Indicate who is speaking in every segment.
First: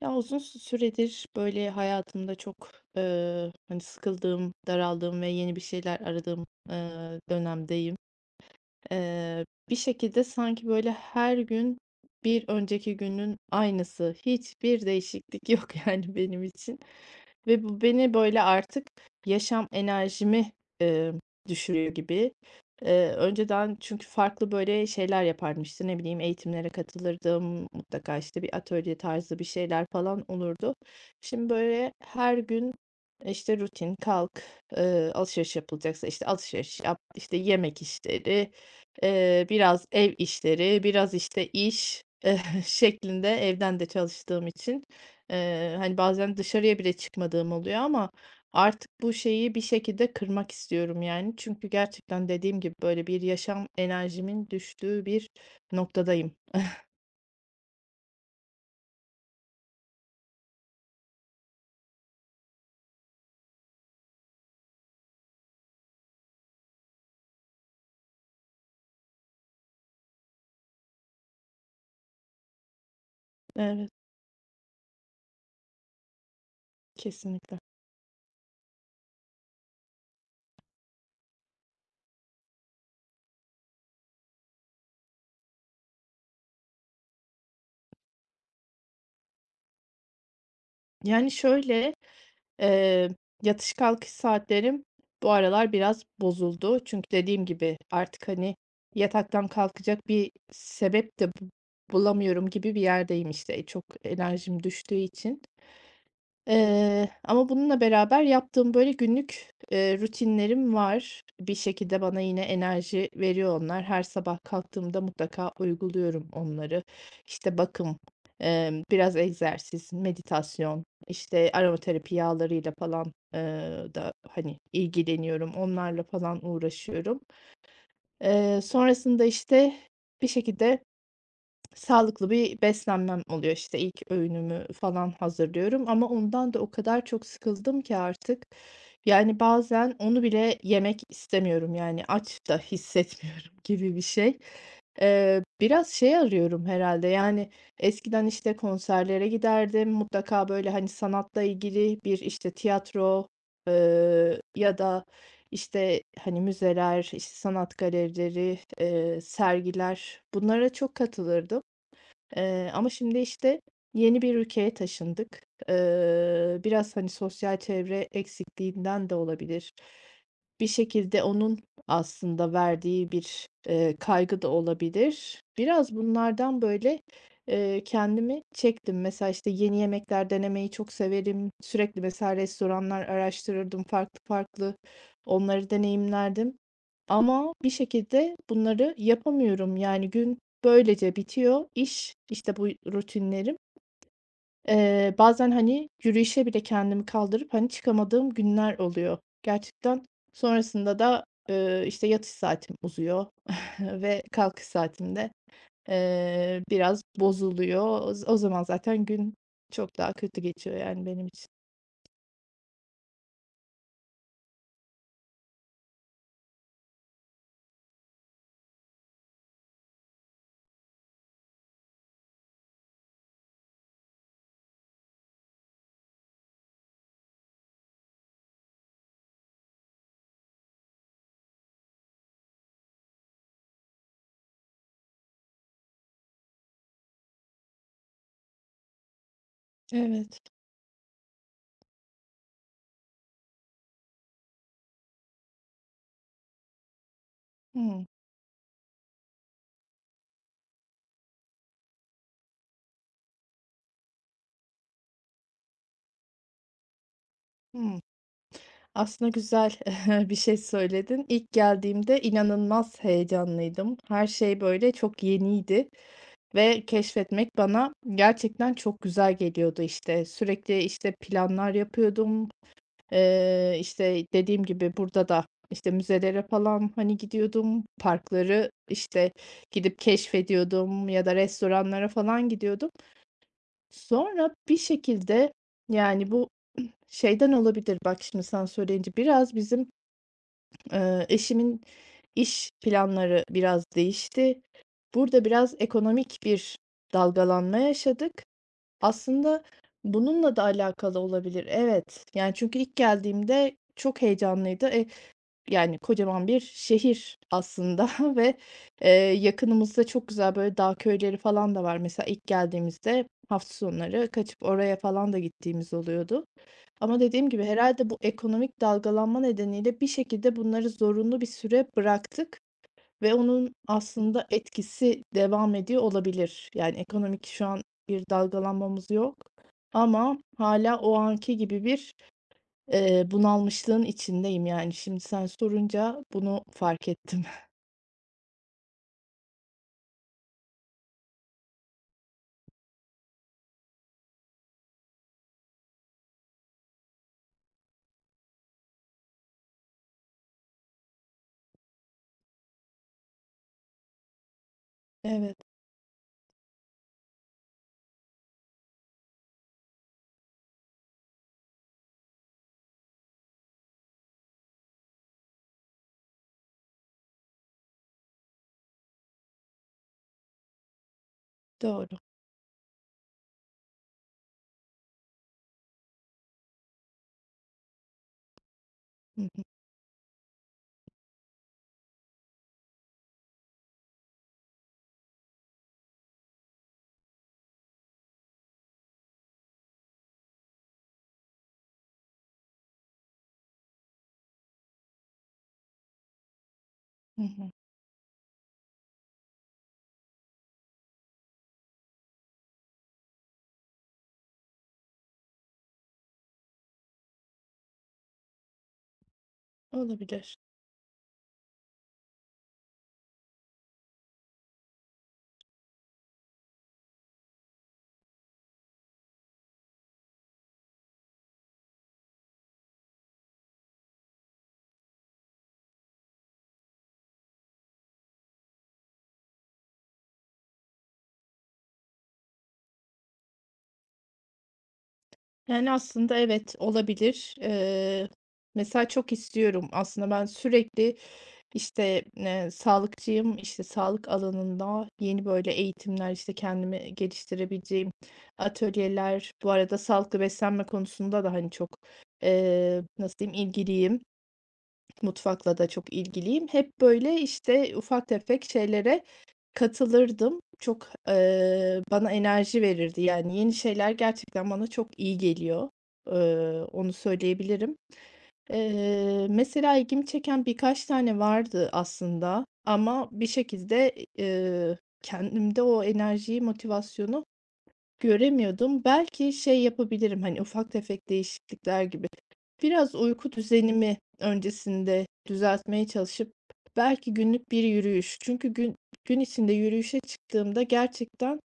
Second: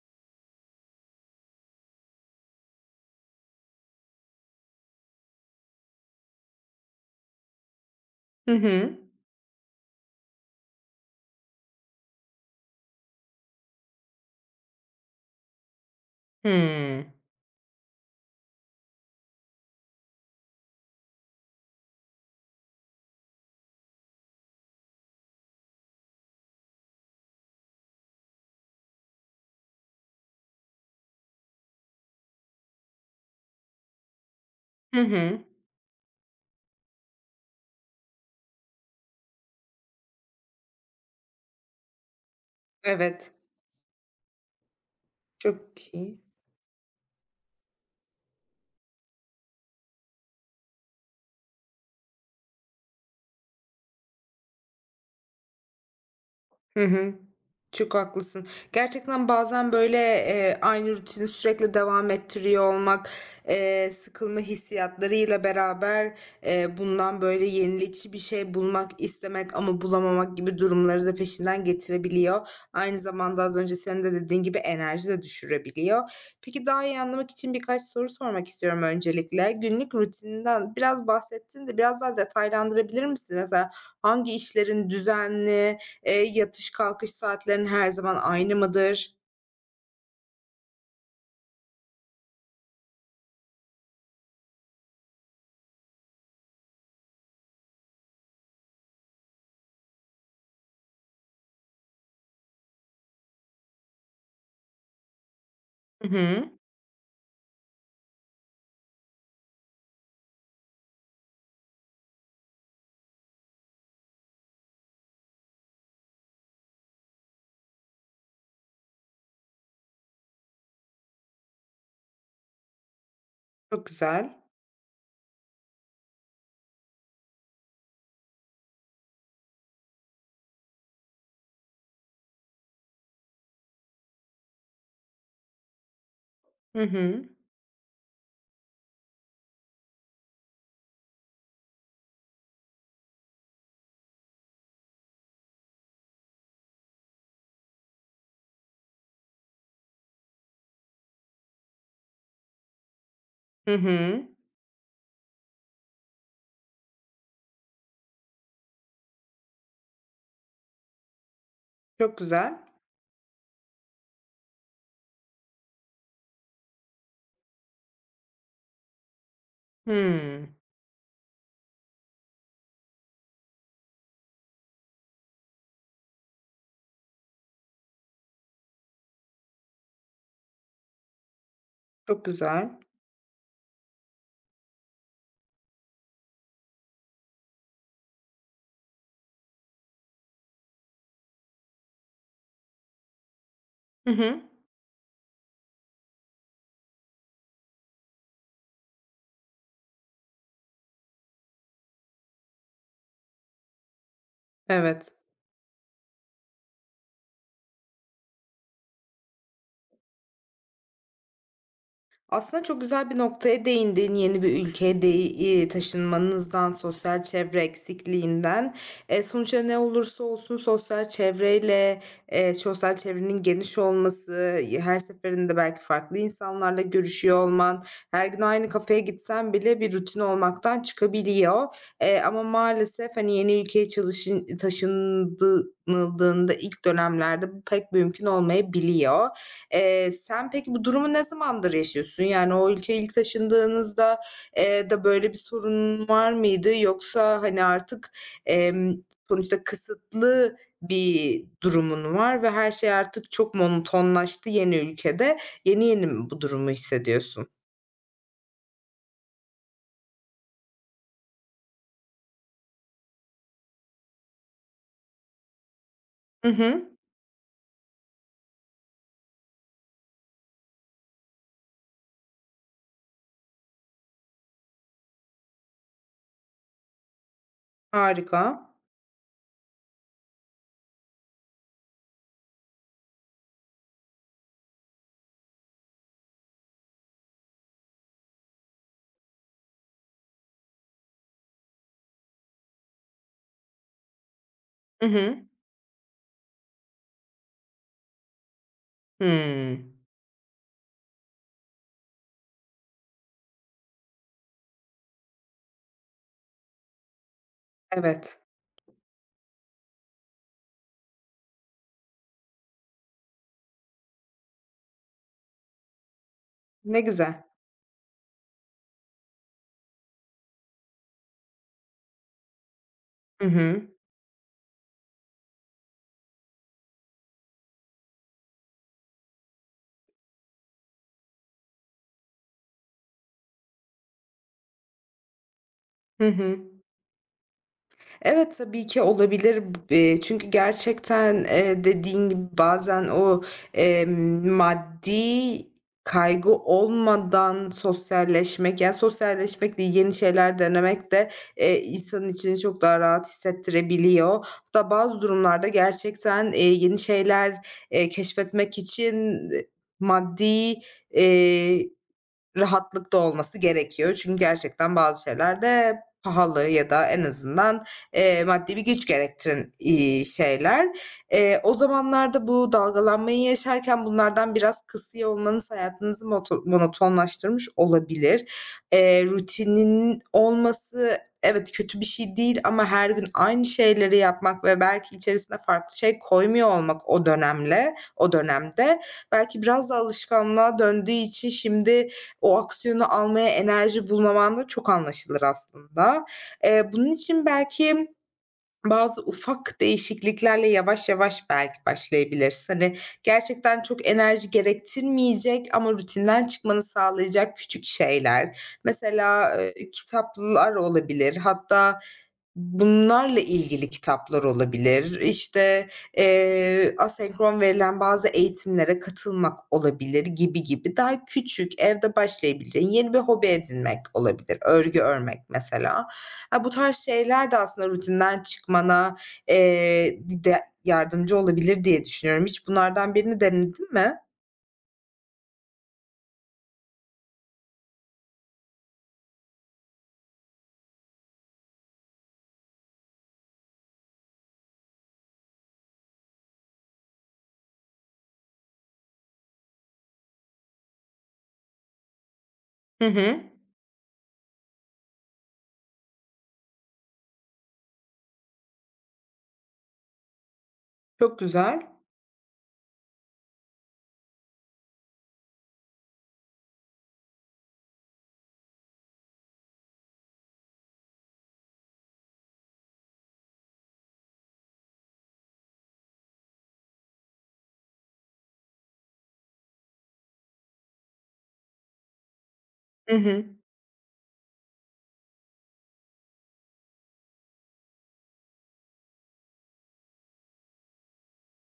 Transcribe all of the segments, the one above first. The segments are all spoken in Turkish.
Speaker 1: Ya, uzun süredir, böyle, hayatımda çok, hani, sıkıldığım, daraldığım ve yeni bir şeyler aradığım, dönemdeyim.
Speaker 2: Hı hı.
Speaker 1: Bir şekilde sanki böyle her gün bir önceki günün aynısı. Hiçbir değişiklik yok yani benim için
Speaker 2: Hımm.
Speaker 1: ve bu beni böyle artık yaşam enerjimi, eee, düşürüyor gibi. Önceden çünkü farklı böyle şeyler yapardım, işte, ne bileyim, eğitimlere katılırdım, mutlaka, işte, bir atölye tarzı bir şeyler falan olurdu. Şimdi böyle her gün, işte, rutin, kalk,
Speaker 2: Hı hı.
Speaker 1: alışveriş yapılacaksa, işte, alışveriş yap, işte, yemek işleri, biraz ev işleri, biraz, işte, iş, şeklinde
Speaker 2: Evet.
Speaker 1: evden de çalıştığım için,
Speaker 2: Çok
Speaker 1: hani,
Speaker 2: iyi.
Speaker 1: bazen dışarıya bile çıkmadığım oluyor ama artık bu şeyi bir şekilde kırmak istiyorum, yani. Çünkü gerçekten dediğim gibi, böyle, bir yaşam enerjimin düştüğü bir noktadayım.
Speaker 2: Hı hı. Çok haklısın. Gerçekten bazen, böyle, aynı rutini sürekli devam ettiriyor olmak, sıkılma hissiyatlarıyla beraber, bundan, böyle, yenilikçi bir şey bulmak istemek ama bulamamak gibi durumları da peşinden getirebiliyor. Aynı zamanda az önce
Speaker 1: Evet,
Speaker 2: senin de dediğin gibi enerji de düşürebiliyor. Peki, daha iyi anlamak için
Speaker 1: kesinlikle.
Speaker 2: birkaç soru sormak istiyorum öncelikle. Günlük rutininden biraz bahsettin de biraz daha detaylandırabilir misin? Mesela hangi işlerin düzenli, yatış kalkış saatlerin her zaman aynı mıdır?
Speaker 1: Yani, şöyle. Eee, yatış kalkış saatlerim bu aralar biraz bozuldu. Çünkü dediğim gibi artık, hani, yataktan kalkacak bir sebep de bu bulamıyorum gibi bir yerdeyim, işte. Çok enerjim düştüğü için.
Speaker 2: Hı hı.
Speaker 1: Ama bununla beraber yaptığım böyle günlük, rutinlerim var. Bir şekilde bana yine enerji veriyor onlar. Her sabah kalktığımda mutlaka uyguluyorum onları. İşte bakım, biraz egzersiz, meditasyon, işte aromaterapi yağlarıyla falan,
Speaker 2: Çok
Speaker 1: da
Speaker 2: güzel.
Speaker 1: hani ilgileniyorum. Onlarla falan uğraşıyorum. Sonrasında işte bir şekilde sağlıklı bir beslenmem oluyor. İşte, ilk öğünümü falan hazırlıyorum ama ondan da o
Speaker 2: Hı
Speaker 1: kadar
Speaker 2: hı.
Speaker 1: çok sıkıldım ki artık, yani, bazen onu bile yemek istemiyorum, yani, aç da hissetmiyorum gibi bir şey. Biraz şey arıyorum herhalde yani, eskiden, işte, konserlere giderdim. Mutlaka, böyle, hani, sanatla ilgili bir, işte, tiyatro,
Speaker 2: Hı hı.
Speaker 1: ya da, işte, hani, müzeler, işte, sanat galerileri, sergiler, bunlara çok katılırdım.
Speaker 2: Çok güzel.
Speaker 1: Ama şimdi, işte, yeni bir ülkeye taşındık. Biraz, hani, sosyal çevre eksikliğinden de olabilir.
Speaker 2: Hımm.
Speaker 1: Bir şekilde onun aslında verdiği bir, kaygı da olabilir. Biraz bunlardan, böyle, kendimi çektim. Mesela, işte, yeni yemekler denemeyi çok severim. Sürekli
Speaker 2: Çok
Speaker 1: mesela
Speaker 2: güzel.
Speaker 1: restoranlar araştırırdım, farklı farklı onları deneyimlerdim ama bir şekilde bunları yapamıyorum. Yani gün böylece bitiyor iş, işte, bu rutinlerim.
Speaker 2: Hı hı.
Speaker 1: Bazen, hani, yürüyüşe bile kendimi kaldırıp, hani, çıkamadığım günler oluyor. Gerçekten sonrasında da, işte, yatış saatim uzuyor ve kalkış
Speaker 2: Evet.
Speaker 1: saatim de, biraz bozuluyor. O zaman zaten gün çok daha kötü geçiyor, yani, benim için.
Speaker 2: Aslında çok güzel bir noktaya değindin. Yeni bir ülkeye taşınmanızdan, sosyal çevre eksikliğinden. Sonuçta ne olursa olsun sosyal çevreyle, sosyal çevrenin geniş olması, her seferinde belki farklı insanlarla görüşüyor olman, her gün aynı kafeye gitsen bile bir rutin olmaktan çıkabiliyor. Ama maalesef, hani, yeni ülkeye çalışın taşındı ilk dönemlerde bu pek mümkün olmayabiliyor.
Speaker 1: Evet.
Speaker 2: Sen peki bu durumu ne zamandır yaşıyorsun? Yani o ülkeye ilk taşındığınızda, da böyle bir sorunun var mıydı? Yoksa, hani,
Speaker 1: Hımm,
Speaker 2: artık, emm, sonuçta kısıtlı bir durumun var ve her şey artık çok monotonlaştı yeni ülkede. Yeni yeni mi bu durumu hissediyorsun?
Speaker 1: hımm. Aslında güzel bir şey söyledin. İlk geldiğimde inanılmaz heyecanlıydım. Her şey, böyle, çok yeniydi.
Speaker 2: Hı
Speaker 1: Ve
Speaker 2: hı.
Speaker 1: keşfetmek bana gerçekten çok güzel geliyordu işte. Sürekli, işte, planlar yapıyordum. İşte, dediğim gibi burada da, işte, müzelere falan, hani, gidiyordum.
Speaker 2: Harika.
Speaker 1: Parkları, işte, gidip keşfediyordum ya da restoranlara falan gidiyordum. Sonra bir şekilde, yani, bu şeyden olabilir, bak, şimdi sen söyleyince biraz bizim, eşimin iş planları biraz değişti.
Speaker 2: Hı hı.
Speaker 1: Burada biraz ekonomik bir dalgalanma yaşadık. Aslında
Speaker 2: Hımm.
Speaker 1: bununla da alakalı olabilir. Evet. Yani, çünkü ilk geldiğimde çok heyecanlıydı. Yani, kocaman bir şehir aslında
Speaker 2: Evet.
Speaker 1: ve, yakınımızda çok güzel, böyle, dağ köyleri falan da var. Mesela ilk geldiğimizde hafta sonları kaçıp oraya falan da gittiğimiz oluyordu.
Speaker 2: Ne
Speaker 1: Ama
Speaker 2: güzel.
Speaker 1: dediğim gibi herhalde bu ekonomik dalgalanma nedeniyle bir şekilde bunları zorunlu bir süre bıraktık ve
Speaker 2: Hı
Speaker 1: onun
Speaker 2: hı.
Speaker 1: aslında etkisi devam ediyor olabilir. Yani ekonomik şu an bir dalgalanmamız yok ama hala o anki gibi bir, bunalmışlığın içindeyim yani. Şimdi sen sorunca
Speaker 2: Hı
Speaker 1: bunu
Speaker 2: hı.
Speaker 1: fark ettim.
Speaker 2: Evet, tabii ki olabilir. Çünkü gerçekten, dediğin gibi bazen o, maddi kaygı olmadan sosyalleşmek, yani, sosyalleşmek değil, yeni şeyler denemek de, insanın içini çok daha rahat hissettirebiliyor. Hatta bazı
Speaker 1: Evet.
Speaker 2: durumlarda gerçekten, yeni şeyler, keşfetmek için, e, maddi, eee rahatlıkta olması gerekiyor. Çünkü gerçekten bazı şeyler de pahalı ya da en azından, maddi bir güç gerektiren, şeyler. O
Speaker 1: Doğru.
Speaker 2: zamanlarda bu dalgalanmayı yaşarken bunlardan biraz kısıyor olmanız hayatınızı monotonlaştırmış olabilir.
Speaker 1: Hı hı.
Speaker 2: Rutinin olması evet, kötü bir şey değil ama her gün aynı şeyleri yapmak ve belki içerisine farklı şey koymuyor olmak o dönemde belki biraz da alışkanlığa döndüğü için şimdi, o aksiyonu almaya enerji bulmaman da çok anlaşılır aslında. Bunun
Speaker 1: Hı
Speaker 2: için
Speaker 1: hı.
Speaker 2: belki, bazı ufak değişikliklerle yavaş yavaş belki başlayabilirsin. Hani, gerçekten çok enerji gerektirmeyecek ama rutinden çıkmanı sağlayacak küçük şeyler. Mesela,
Speaker 1: Olabilir.
Speaker 2: kitaplar olabilir. Hatta bunlarla ilgili kitaplar olabilir. İşte, asenkron verilen bazı eğitimlere katılmak olabilir gibi gibi. Daha küçük, evde başlayabileceğin yeni bir hobi edinmek olabilir. Örgü örmek mesela. Ha, bu tarz şeyler de aslında rutinden çıkmana, de yardımcı olabilir diye düşünüyorum. Hiç bunlardan birini denedin mi?
Speaker 1: Yani, aslında evet, olabilir. Mesela çok istiyorum aslında ben sürekli, işte, sağlıkçıyım, işte, sağlık alanında yeni, böyle, eğitimler, işte, kendimi geliştirebileceğim atölyeler. Bu arada sağlıklı beslenme konusunda da, hani, çok,
Speaker 2: Hı
Speaker 1: nasıl
Speaker 2: hı.
Speaker 1: diyeyim, ilgiliyim. Mutfakla da çok ilgiliyim. Hep, böyle, işte, ufak tefek şeylere katılırdım. Çok,
Speaker 2: Çok güzel.
Speaker 1: bana enerji verirdi. Yani, yeni şeyler gerçekten bana çok iyi geliyor. Onu söyleyebilirim. Mesela ilgimi çeken birkaç tane vardı aslında ama bir şekilde, kendimde o enerjiyi, motivasyonu göremiyordum. Belki şey yapabilirim, hani, ufak tefek değişiklikler gibi. Biraz
Speaker 2: Hı hı.
Speaker 1: uyku düzenimi öncesinde düzeltmeye çalışıp belki günlük bir yürüyüş. Çünkü gün içinde yürüyüşe çıktığımda gerçekten,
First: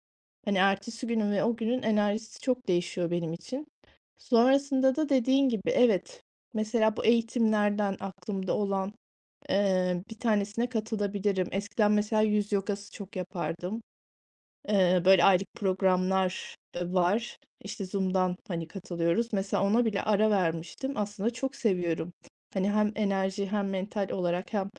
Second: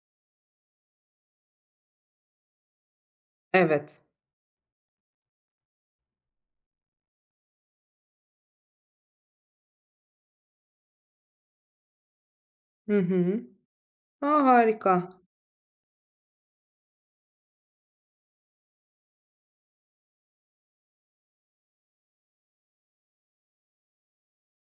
Speaker 1: hani, ertesi günün ve o günün enerjisi çok değişiyor benim için.
Speaker 2: Evet.
Speaker 1: Sonrasında da dediğin gibi evet, mesela bu eğitimlerden aklımda olan, bir tanesine katılabilirim. Eskiden mesela yüz yogası
Speaker 2: Hı
Speaker 1: çok
Speaker 2: hı.
Speaker 1: yapardım.
Speaker 2: A, harika.
Speaker 1: Böyle aylık programlar, var. İşte Zoom'dan, hani, katılıyoruz. Mesela ona bile ara vermiştim. Aslında çok seviyorum. Hani, hem enerji hem mental olarak hem,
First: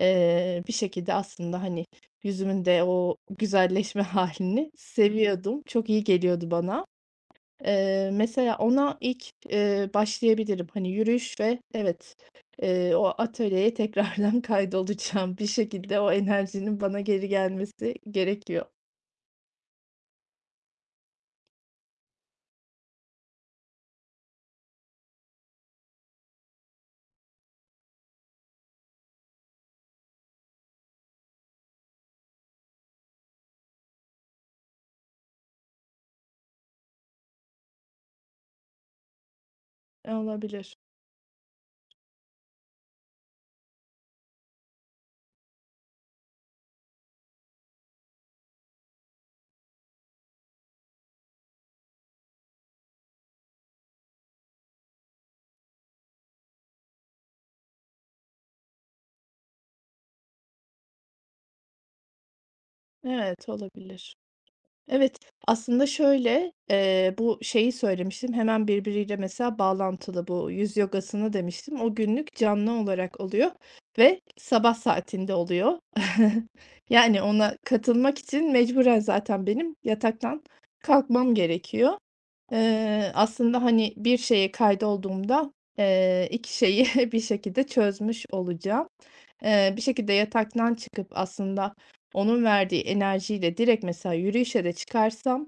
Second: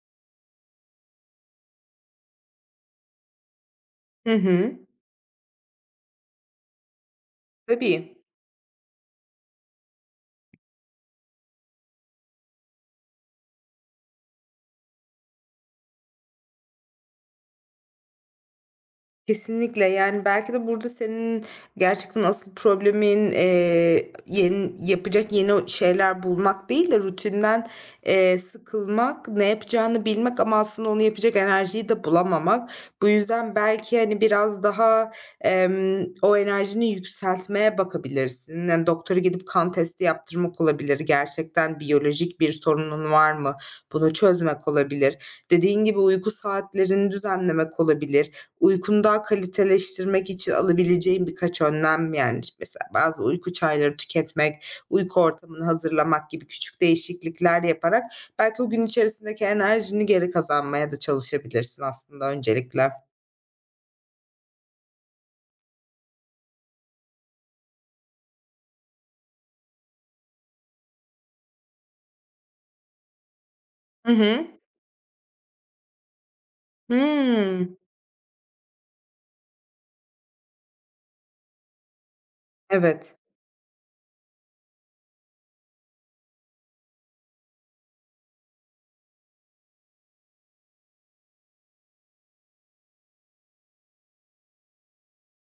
Speaker 1: bir şekilde aslında, hani, yüzümün de o güzelleşme
Speaker 2: Hı
Speaker 1: halini
Speaker 2: hı.
Speaker 1: seviyordum. Çok iyi geliyordu bana.
Speaker 2: Tabii.
Speaker 1: Mesela ona ilk, başlayabilirim. Hani, yürüyüş ve evet, o atölyeye tekrardan kaydolacağım. Bir şekilde o enerjinin bana geri gelmesi gerekiyor.
Speaker 2: Kesinlikle, yani, belki de burada senin gerçekten asıl problemin, yapacak yeni o şeyler bulmak değil de rutinden, sıkılmak, ne yapacağını bilmek ama aslında onu yapacak enerjiyi de bulamamak. Bu yüzden belki, hani, biraz daha, o enerjini yükseltmeye bakabilirsin. Yani, doktora gidip kan testi yaptırmak
Speaker 1: Olabilir.
Speaker 2: olabilir. Gerçekten biyolojik bir sorunun var mı? Bunu çözmek olabilir. Dediğin gibi uyku saatlerini düzenlemek olabilir. Uykunu daha kaliteleştirmek için alabileceğin birkaç önlem, yani, mesela bazı uyku çayları tüketmek, uyku ortamını hazırlamak gibi küçük değişiklikler yaparak belki o gün içerisindeki enerjini geri kazanmaya da çalışabilirsin aslında öncelikle.
Speaker 1: Evet, olabilir. Evet, aslında şöyle, bu şeyi söylemiştim, hemen birbiriyle mesela bağlantılı bu yüz yogasını demiştim. O günlük canlı olarak oluyor
Speaker 2: Hı
Speaker 1: ve
Speaker 2: hı.
Speaker 1: sabah saatinde oluyor. Yani ona
Speaker 2: Hımm.
Speaker 1: katılmak için mecburen zaten benim yataktan kalkmam gerekiyor.
Speaker 2: Evet.
Speaker 1: Aslında, hani, bir şeye kaydolduğumda, 2 şeyi bir şekilde çözmüş olacağım. Bir şekilde yataktan çıkıp aslında onun verdiği enerjiyle direkt mesela yürüyüşe de çıkarsam,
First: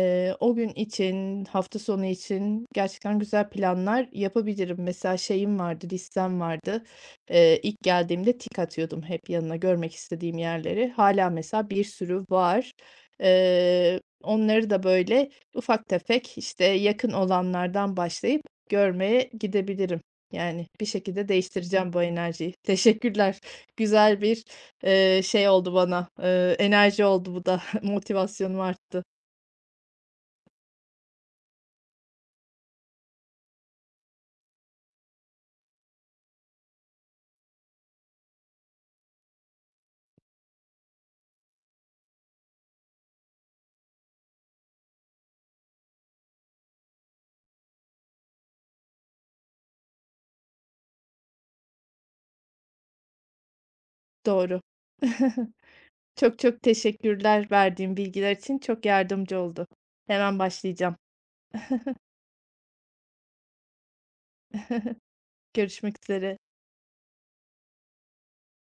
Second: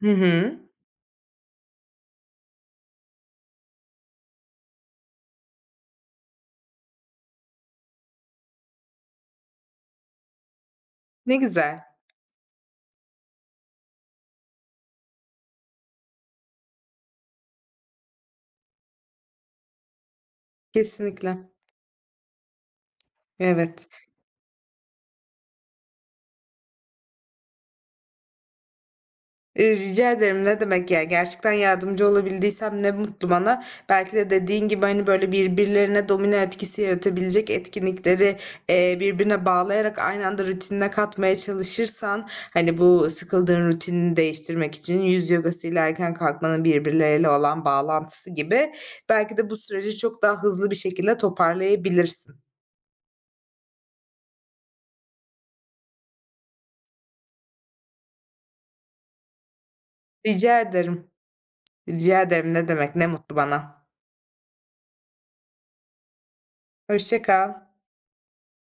Speaker 2: Hı
Speaker 1: o
Speaker 2: hı.
Speaker 1: gün için, hafta sonu için gerçekten güzel planlar yapabilirim. Mesela şeyim vardı, listem vardı. İlk geldiğimde tik atıyordum hep yanına görmek istediğim yerleri. Hala
Speaker 2: Ne
Speaker 1: mesela
Speaker 2: güzel.
Speaker 1: bir sürü var. Onları da, böyle, ufak tefek, işte, yakın olanlardan başlayıp görmeye gidebilirim. Yani bir şekilde
Speaker 2: Kesinlikle.
Speaker 1: değiştireceğim bu enerjiyi. Teşekkürler.
Speaker 2: Evet.
Speaker 1: Güzel bir, şey oldu bana, enerji oldu bu da. Motivasyonum arttı.
Speaker 2: Rica ederim, ne demek ya. Gerçekten yardımcı olabildiysem ne mutlu bana. Belki de dediğin gibi, hani, böyle, birbirlerine domino etkisi yaratabilecek etkinlikleri, birbirine bağlayarak aynı anda rutinine katmaya çalışırsan, hani, bu sıkıldığın rutinini değiştirmek için yüz yoga'sı ile erken kalkmanın birbirleriyle olan bağlantısı gibi, belki de bu süreci çok daha hızlı bir şekilde toparlayabilirsin.
Speaker 1: Doğru. Çok çok teşekkürler verdiğim bilgiler için. Çok yardımcı oldu. Hemen
Speaker 2: Rica
Speaker 1: başlayacağım.
Speaker 2: ederim, rica ederim. Ne demek, ne mutlu bana.
Speaker 1: Görüşmek üzere.
Speaker 2: Hoşça kal.